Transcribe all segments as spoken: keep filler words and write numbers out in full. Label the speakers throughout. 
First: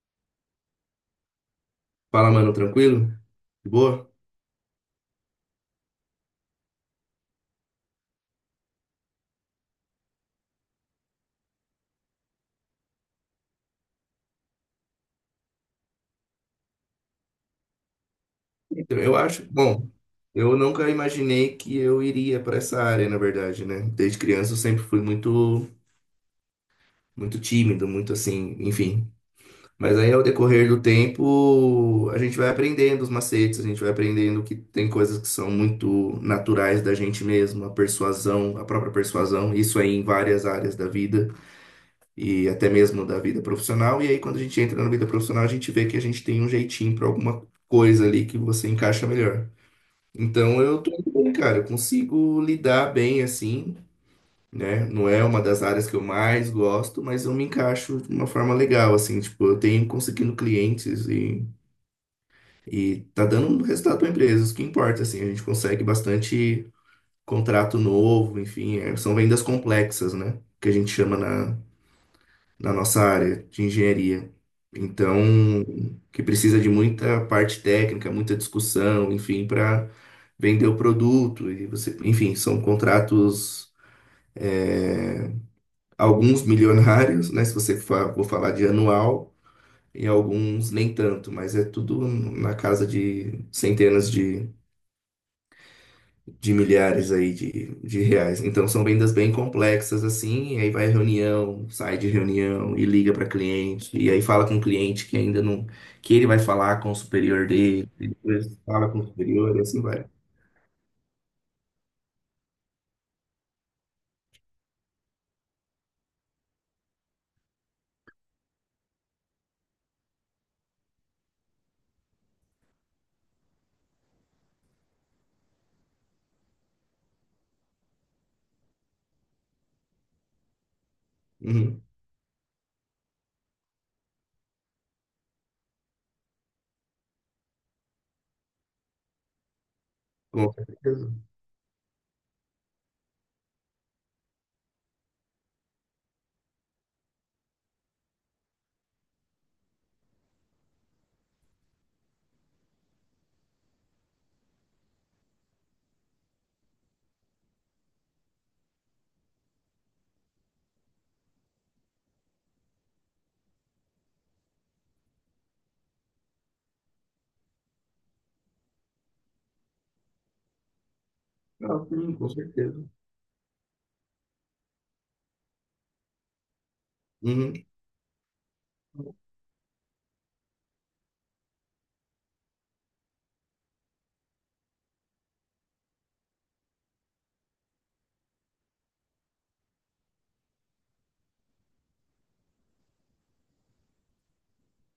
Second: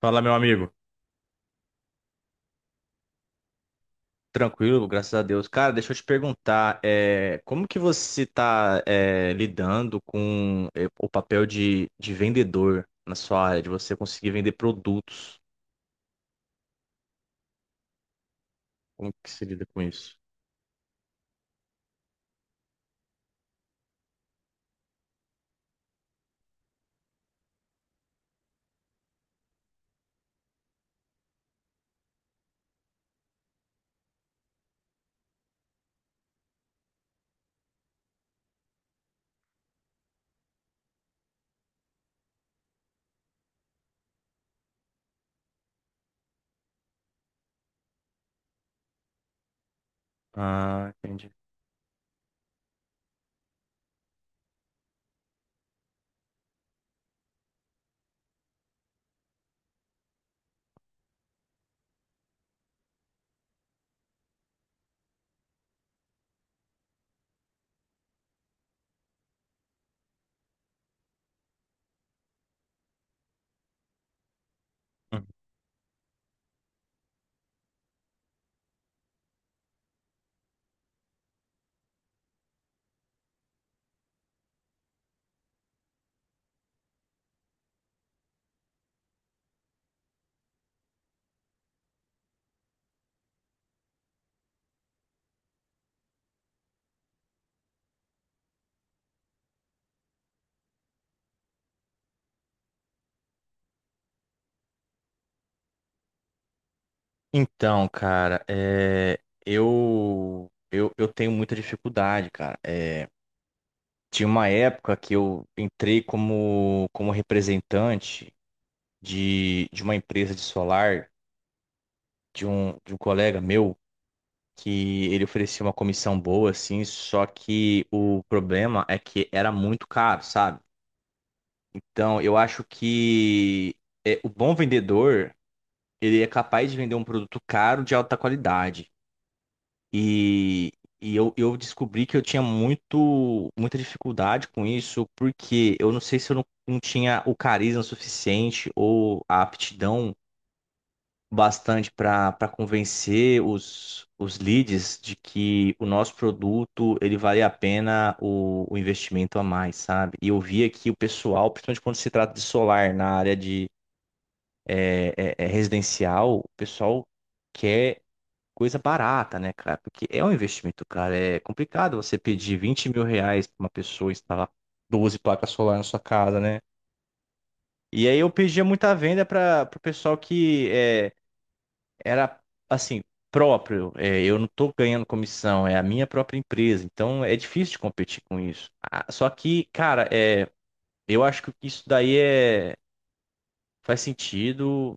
Speaker 1: Fala, meu amigo.
Speaker 2: Fala, mano, tranquilo? De boa?
Speaker 1: Tranquilo, graças a Deus. Cara, deixa eu te perguntar, é, como que você está lidando com é, o papel de, de vendedor na sua área, de você conseguir vender produtos?
Speaker 2: Então,
Speaker 1: Como
Speaker 2: eu
Speaker 1: que se
Speaker 2: acho,
Speaker 1: lida com
Speaker 2: bom,
Speaker 1: isso?
Speaker 2: eu nunca imaginei que eu iria para essa área, na verdade, né? Desde criança eu sempre fui muito, muito tímido, muito assim, enfim. Mas aí ao decorrer do tempo, a gente vai aprendendo os macetes, a gente vai aprendendo que tem coisas que são muito naturais da gente mesmo, a persuasão, a própria persuasão, isso aí em várias áreas da vida. E até mesmo da vida profissional. E aí, quando a gente entra na vida profissional, a gente vê que a gente tem um jeitinho para alguma coisa ali que você encaixa melhor. Então, eu
Speaker 1: Ah,
Speaker 2: tô indo
Speaker 1: entendi.
Speaker 2: bem, cara, eu consigo lidar bem assim, né? Não é uma das áreas que eu mais gosto, mas eu me encaixo de uma forma legal, assim, tipo, eu tenho conseguindo clientes e, e tá dando um resultado para empresa o que importa, assim, a gente consegue bastante contrato novo, enfim, é- são vendas complexas, né? Que a gente chama na, na nossa área de engenharia. Então,
Speaker 1: Uhum.
Speaker 2: que precisa de muita parte técnica, muita discussão, enfim, para vender o produto. E você, enfim, são contratos, é, alguns milionários, né? Se você fa- for falar de anual, e alguns nem tanto, mas é tudo na casa de centenas de de milhares aí de, de reais. Então são vendas bem complexas assim, e aí vai reunião, sai de reunião e liga para cliente, e aí fala com o cliente que ainda não, que ele vai falar com o superior
Speaker 1: Então,
Speaker 2: dele, e
Speaker 1: cara,
Speaker 2: depois fala com o
Speaker 1: é,
Speaker 2: superior e assim vai.
Speaker 1: eu, eu eu tenho muita dificuldade, cara. É, tinha uma época que eu entrei como, como representante de, de uma empresa de solar de um, de um colega meu. Que ele oferecia uma comissão boa, assim, só que o problema é que era muito caro, sabe?
Speaker 2: Uhum.
Speaker 1: Então, eu acho que é, o bom vendedor, ele é capaz de vender um produto caro de alta qualidade.
Speaker 2: Com
Speaker 1: E,
Speaker 2: certeza.
Speaker 1: e eu, eu descobri que eu tinha muito, muita dificuldade com isso, porque eu não sei se eu não, não tinha o carisma suficiente ou a aptidão bastante para para convencer os, os leads de que o nosso produto ele vale a pena o, o investimento a mais, sabe? E eu vi aqui o pessoal, principalmente quando se trata de solar na área de é, é, é, residencial, o pessoal quer coisa barata, né, cara? Porque é um investimento, cara. É
Speaker 2: Não,
Speaker 1: complicado
Speaker 2: sim,
Speaker 1: você
Speaker 2: com
Speaker 1: pedir
Speaker 2: certeza.
Speaker 1: vinte mil reais para uma pessoa instalar doze placas solar na sua casa, né?
Speaker 2: Uhum.
Speaker 1: E aí eu pedia muita venda para o pessoal que eh, era assim, próprio. É, eu não estou ganhando comissão, é a minha própria empresa. Então é difícil de competir com isso. Ah, só que, cara, é, eu acho que isso daí é, faz sentido.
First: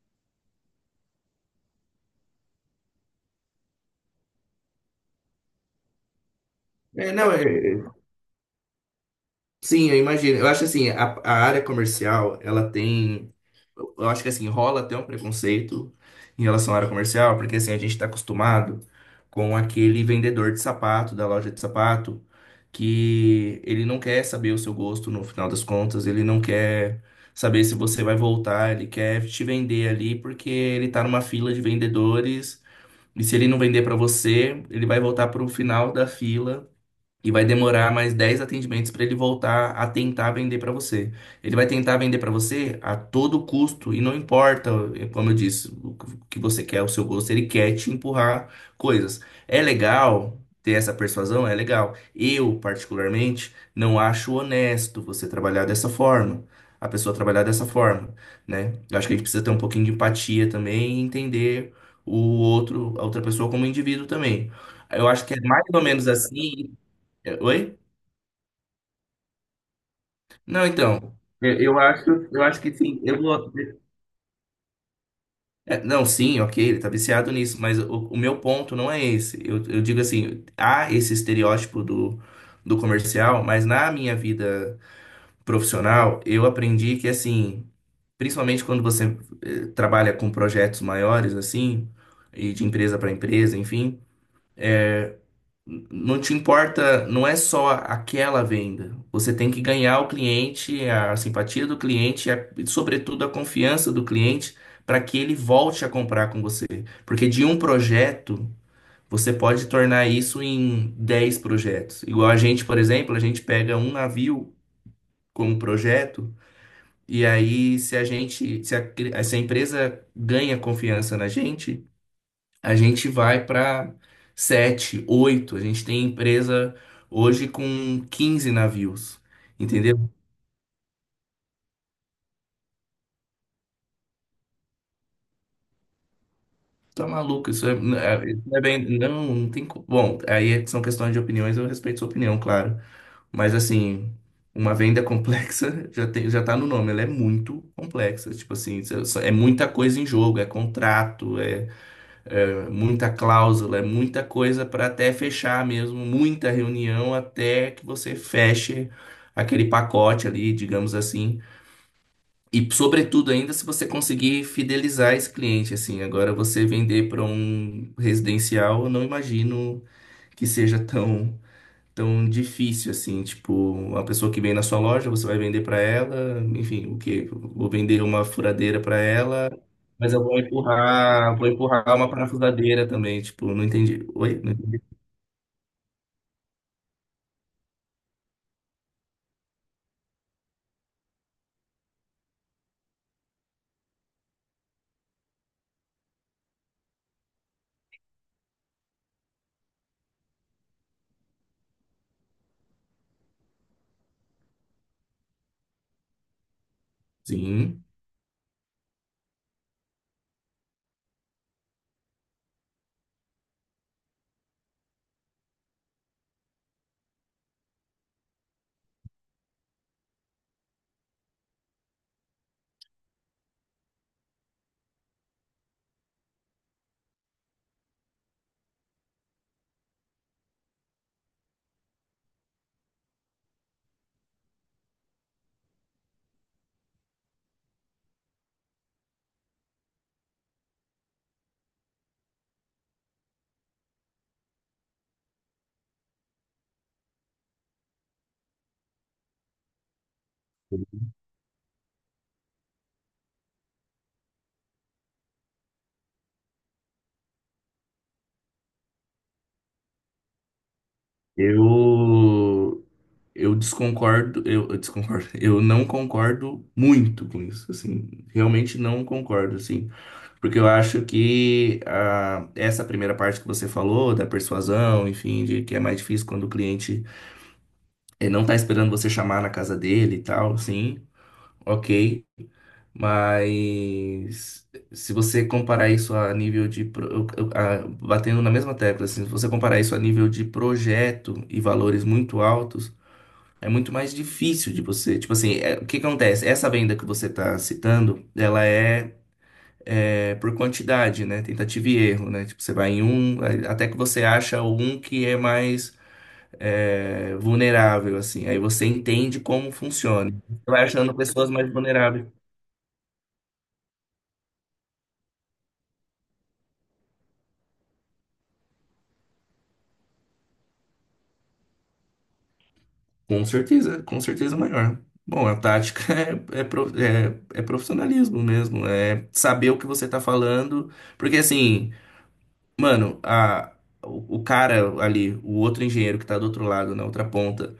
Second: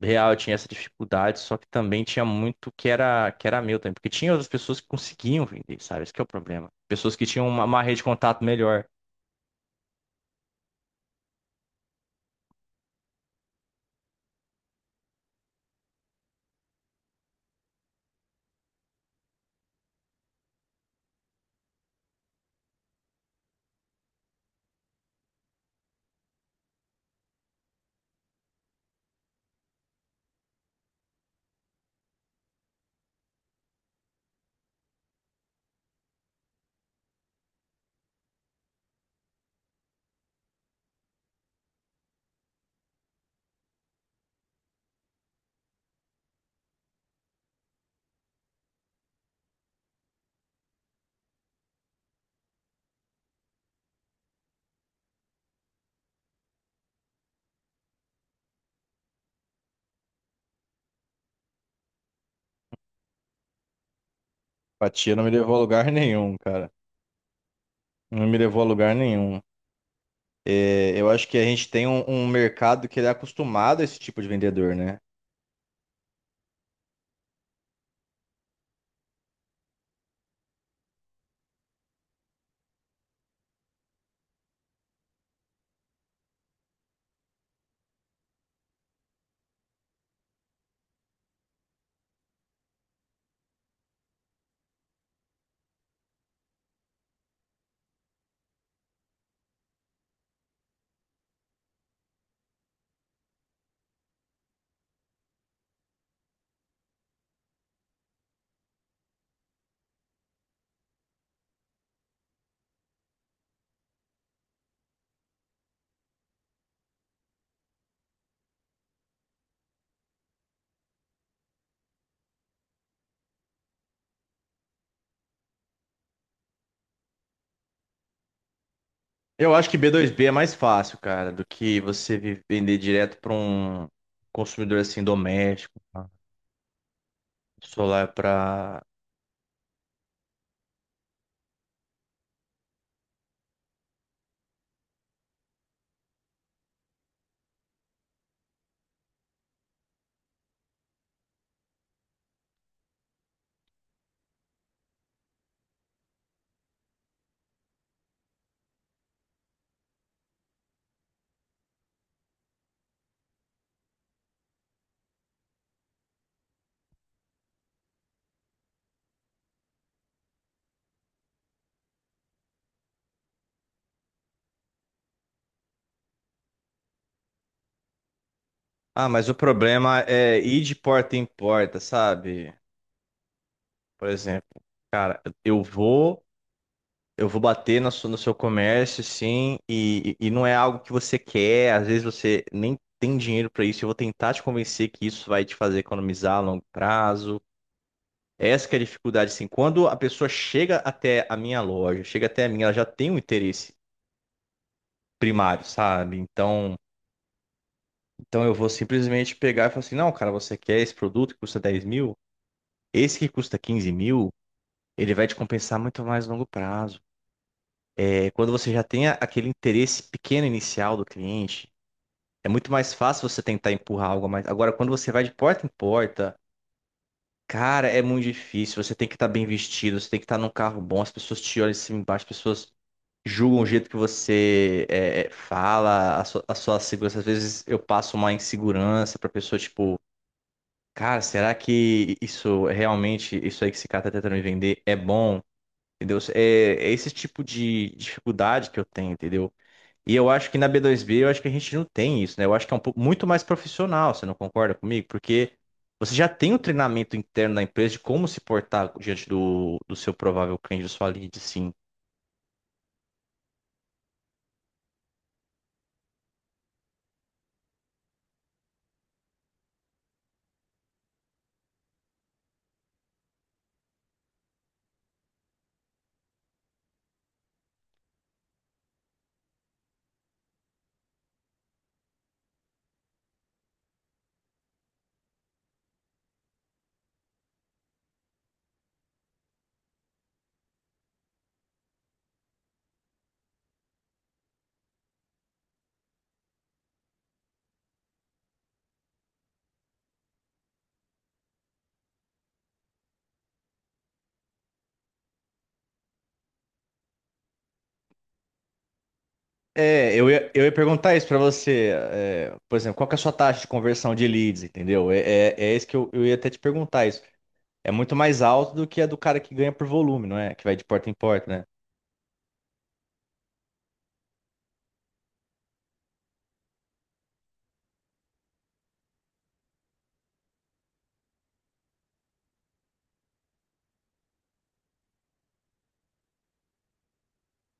Speaker 1: Real, eu tinha essa dificuldade, só que também tinha muito que era, que era meu também, porque tinha outras pessoas que conseguiam vender, sabe? Esse que é o problema.
Speaker 2: É,
Speaker 1: Pessoas que
Speaker 2: não, é,
Speaker 1: tinham uma, uma rede de contato melhor.
Speaker 2: sim, eu imagino. Eu acho assim, a, a área comercial, ela tem eu acho que assim, rola até um preconceito em relação à área comercial, porque assim, a gente está acostumado com aquele vendedor de sapato, da loja de sapato, que ele não quer saber o seu gosto no final das contas, ele não quer saber se você vai voltar, ele quer te vender ali porque ele tá numa fila de vendedores, e se ele não vender para você, ele vai voltar pro final da fila e vai demorar mais dez atendimentos para ele voltar a tentar vender para você. Ele vai tentar vender para você a todo custo, e não importa, como eu disse, o que você quer, o seu gosto, ele quer te empurrar coisas. É legal ter essa persuasão? É legal. Eu, particularmente, não acho honesto você trabalhar dessa forma. A pessoa trabalhar dessa forma, né? Eu acho que a gente precisa ter um pouquinho de empatia também e entender o outro, a outra pessoa como indivíduo também. Eu
Speaker 1: Empatia não
Speaker 2: acho
Speaker 1: me
Speaker 2: que é
Speaker 1: levou a
Speaker 2: mais ou
Speaker 1: lugar
Speaker 2: menos
Speaker 1: nenhum, cara.
Speaker 2: assim. é, Oi?
Speaker 1: Não me levou a lugar nenhum.
Speaker 2: Não,
Speaker 1: É, eu
Speaker 2: então.
Speaker 1: acho que a
Speaker 2: Eu,
Speaker 1: gente
Speaker 2: eu
Speaker 1: tem um,
Speaker 2: acho,
Speaker 1: um
Speaker 2: eu acho que
Speaker 1: mercado que
Speaker 2: sim.
Speaker 1: ele é
Speaker 2: Eu vou...
Speaker 1: acostumado a esse tipo de vendedor, né?
Speaker 2: é, Não, sim, ok, ele tá viciado nisso, mas o, o meu ponto não é esse. Eu, eu digo assim, há esse estereótipo do, do comercial, mas na minha vida profissional, eu aprendi que, assim, principalmente quando você eh, trabalha com projetos maiores, assim, e de empresa para empresa, enfim. Não te importa, não é só aquela venda. Você tem que ganhar o cliente, a simpatia do cliente e, a- e, sobretudo, a confiança do cliente para que ele volte a comprar com você. Porque de um projeto, você pode tornar isso em dez projetos. Igual a gente, por exemplo, a gente pega um navio como projeto e aí se a gente, se a, se a empresa ganha confiança na gente, a gente vai para sete, oito. A gente tem empresa hoje com quinze navios.
Speaker 1: Eu acho que
Speaker 2: Entendeu?
Speaker 1: B dois B é mais fácil, cara, do que você vi- vender direto para um consumidor assim doméstico, tá?
Speaker 2: Tá maluco, isso é,
Speaker 1: Solar
Speaker 2: é- isso não é
Speaker 1: para.
Speaker 2: bem. Não, não tem. co- Bom, aí é, são questões de opiniões, eu respeito sua opinião, claro. Mas assim, uma venda complexa já tem, já tá no nome, ela é muito complexa. Tipo assim, isso é é muita coisa em jogo, é contrato, é é muita cláusula, é muita coisa para até fechar mesmo, muita reunião até que você feche aquele pacote ali, digamos assim. E sobretudo ainda se você conseguir fidelizar esse cliente assim. Agora você vender para um residencial, eu não imagino que seja tão tão difícil assim, tipo, uma pessoa que vem na sua loja, você vai vender pra ela, enfim, o quê? Vou vender uma furadeira pra
Speaker 1: Ah, mas o
Speaker 2: ela,
Speaker 1: problema
Speaker 2: mas eu vou
Speaker 1: é ir de porta em
Speaker 2: empurrar, vou
Speaker 1: porta,
Speaker 2: empurrar uma
Speaker 1: sabe?
Speaker 2: parafusadeira também, tipo, não entendi.
Speaker 1: Por
Speaker 2: Oi?
Speaker 1: exemplo,
Speaker 2: Não entendi.
Speaker 1: eu vou, eu vou bater na sua- no seu comércio, sim, e, e e não é algo que você quer. Às vezes você nem tem dinheiro para isso. Eu vou tentar te convencer que isso vai te fazer economizar a longo prazo. Essa que é a dificuldade, assim. Quando a pessoa chega até a minha loja, chega até a minha, ela já tem um interesse primário, sabe? Então,
Speaker 2: Sim.
Speaker 1: então eu vou simplesmente pegar e falar assim, não, cara, você quer esse produto que custa dez mil? Esse que custa quinze mil, ele vai te compensar muito mais a longo prazo. É, quando você já tem a- aquele interesse pequeno inicial do cliente, é muito mais fácil você tentar empurrar algo a mais. Agora, quando você vai de porta em porta, cara, é muito difícil. Você tem que estar bem vestido, você tem que estar num carro bom, as pessoas te olham de cima e embaixo, as pessoas julgam o jeito que você é, é, fala, a sua, a sua segurança. Às vezes eu passo uma insegurança pra pessoa, tipo, cara, será que isso é realmente, isso aí que esse cara tá tentando me vender é bom? Entendeu? É, é esse tipo de dificuldade que eu tenho, entendeu? E eu acho que na B dois B, eu acho que a gente não tem isso, né? Eu acho que é um pouco muito mais profissional, você não concorda comigo? Porque você já tem um treinamento interno da empresa de como se portar diante do, do seu provável cliente, da sua lead, sim.
Speaker 2: Eu eu desconcordo, eu, eu desconcordo. Eu não concordo muito com isso, assim, realmente não concordo, assim, porque eu acho que ah, essa primeira parte que você falou da persuasão, enfim, de que é mais difícil quando o cliente. Ele não tá esperando você chamar na casa dele e tal, sim, ok. Mas se você comparar isso a nível de, pro- eu- eu- a- batendo na mesma tecla, assim, se você comparar isso a nível de projeto e valores muito altos, é muito mais difícil de você. Tipo assim, é- o que que acontece? Essa venda que você está citando, ela é. é, por quantidade, né? Tentativa e erro, né? Tipo, você vai em um, aí- até que você acha um que é mais é, vulnerável, assim. Aí você entende como
Speaker 1: É, eu
Speaker 2: funciona.
Speaker 1: ia, eu
Speaker 2: Você
Speaker 1: ia
Speaker 2: vai achando
Speaker 1: perguntar isso pra
Speaker 2: pessoas mais
Speaker 1: você.
Speaker 2: vulneráveis.
Speaker 1: É, por exemplo, qual que é a sua taxa de conversão de leads, entendeu? É, é, é isso que eu, eu ia até te perguntar isso. É muito mais alto do que a do cara que ganha por volume, não é? Que vai de porta em porta, né?
Speaker 2: Com certeza, com certeza maior. Bom, a tática é, é, pro- é- é profissionalismo mesmo, é saber o que você tá falando, porque assim, mano, a, o, o cara ali, o outro engenheiro que tá do outro lado, na outra ponta,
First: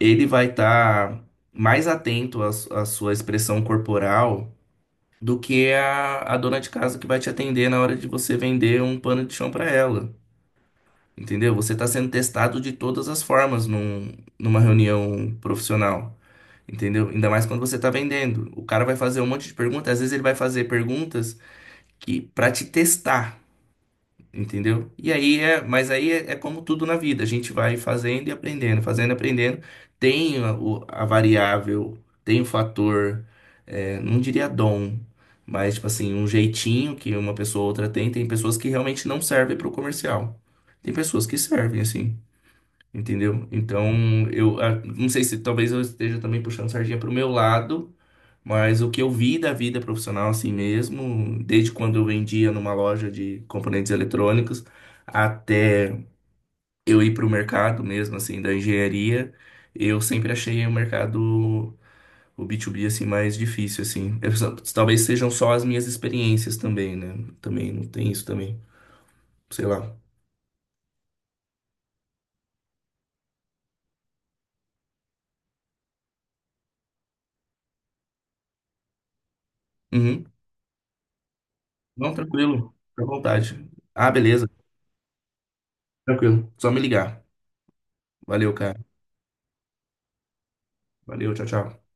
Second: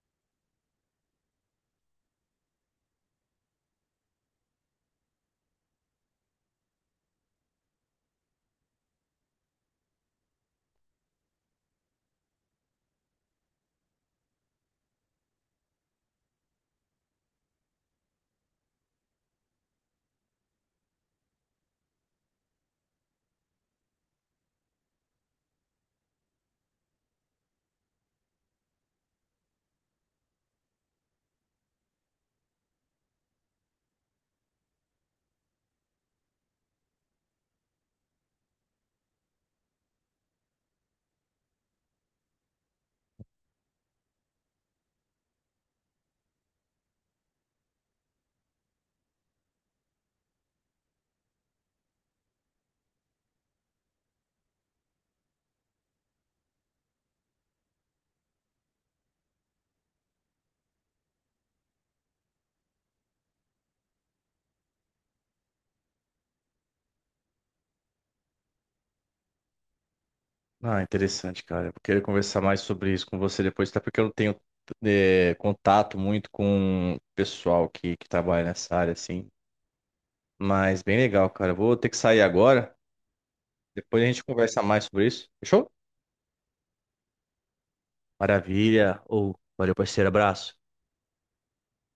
Speaker 2: ele vai estar mais atento à, su- à sua expressão corporal do que a, a dona de casa que vai te atender na hora de você vender um pano de chão pra ela. Entendeu? Você está sendo testado de todas as formas num, numa reunião profissional. Entendeu? Ainda mais quando você está vendendo. O cara vai fazer um monte de perguntas, às vezes ele vai fazer perguntas que para te testar, entendeu? E aí é, mas aí é, é como tudo na vida, a gente vai fazendo e aprendendo, fazendo e aprendendo. Tem a, o- a variável, tem o fator, é, não diria dom, mas tipo assim, um jeitinho que uma pessoa ou outra tem. Tem pessoas que realmente não servem para o comercial. Tem pessoas que servem, assim. Entendeu? Então, eu ah, não sei se talvez eu esteja também puxando sardinha para o meu lado, mas o que eu vi da vida profissional assim mesmo, desde quando eu vendia numa loja de componentes eletrônicos até eu ir para o mercado mesmo assim da engenharia, eu sempre achei o mercado o B dois B assim mais difícil assim. Eu só- talvez sejam só as minhas experiências também, né? Também não tem isso também, sei lá.
Speaker 1: Ah, interessante, cara. Eu queria conversar mais sobre isso com você depois, até porque eu não tenho é, contato muito com o pessoal que, que trabalha nessa área, assim.
Speaker 2: Uhum.
Speaker 1: Mas bem legal, cara. Eu vou ter que
Speaker 2: Não,
Speaker 1: sair agora.
Speaker 2: tranquilo, fica à vontade.
Speaker 1: Depois a
Speaker 2: Ah,
Speaker 1: gente
Speaker 2: beleza,
Speaker 1: conversa mais sobre isso. Fechou?
Speaker 2: tranquilo. Só me ligar. Valeu, cara.
Speaker 1: Maravilha. Ou valeu, parceiro. Abraço.
Speaker 2: Valeu, tchau, tchau.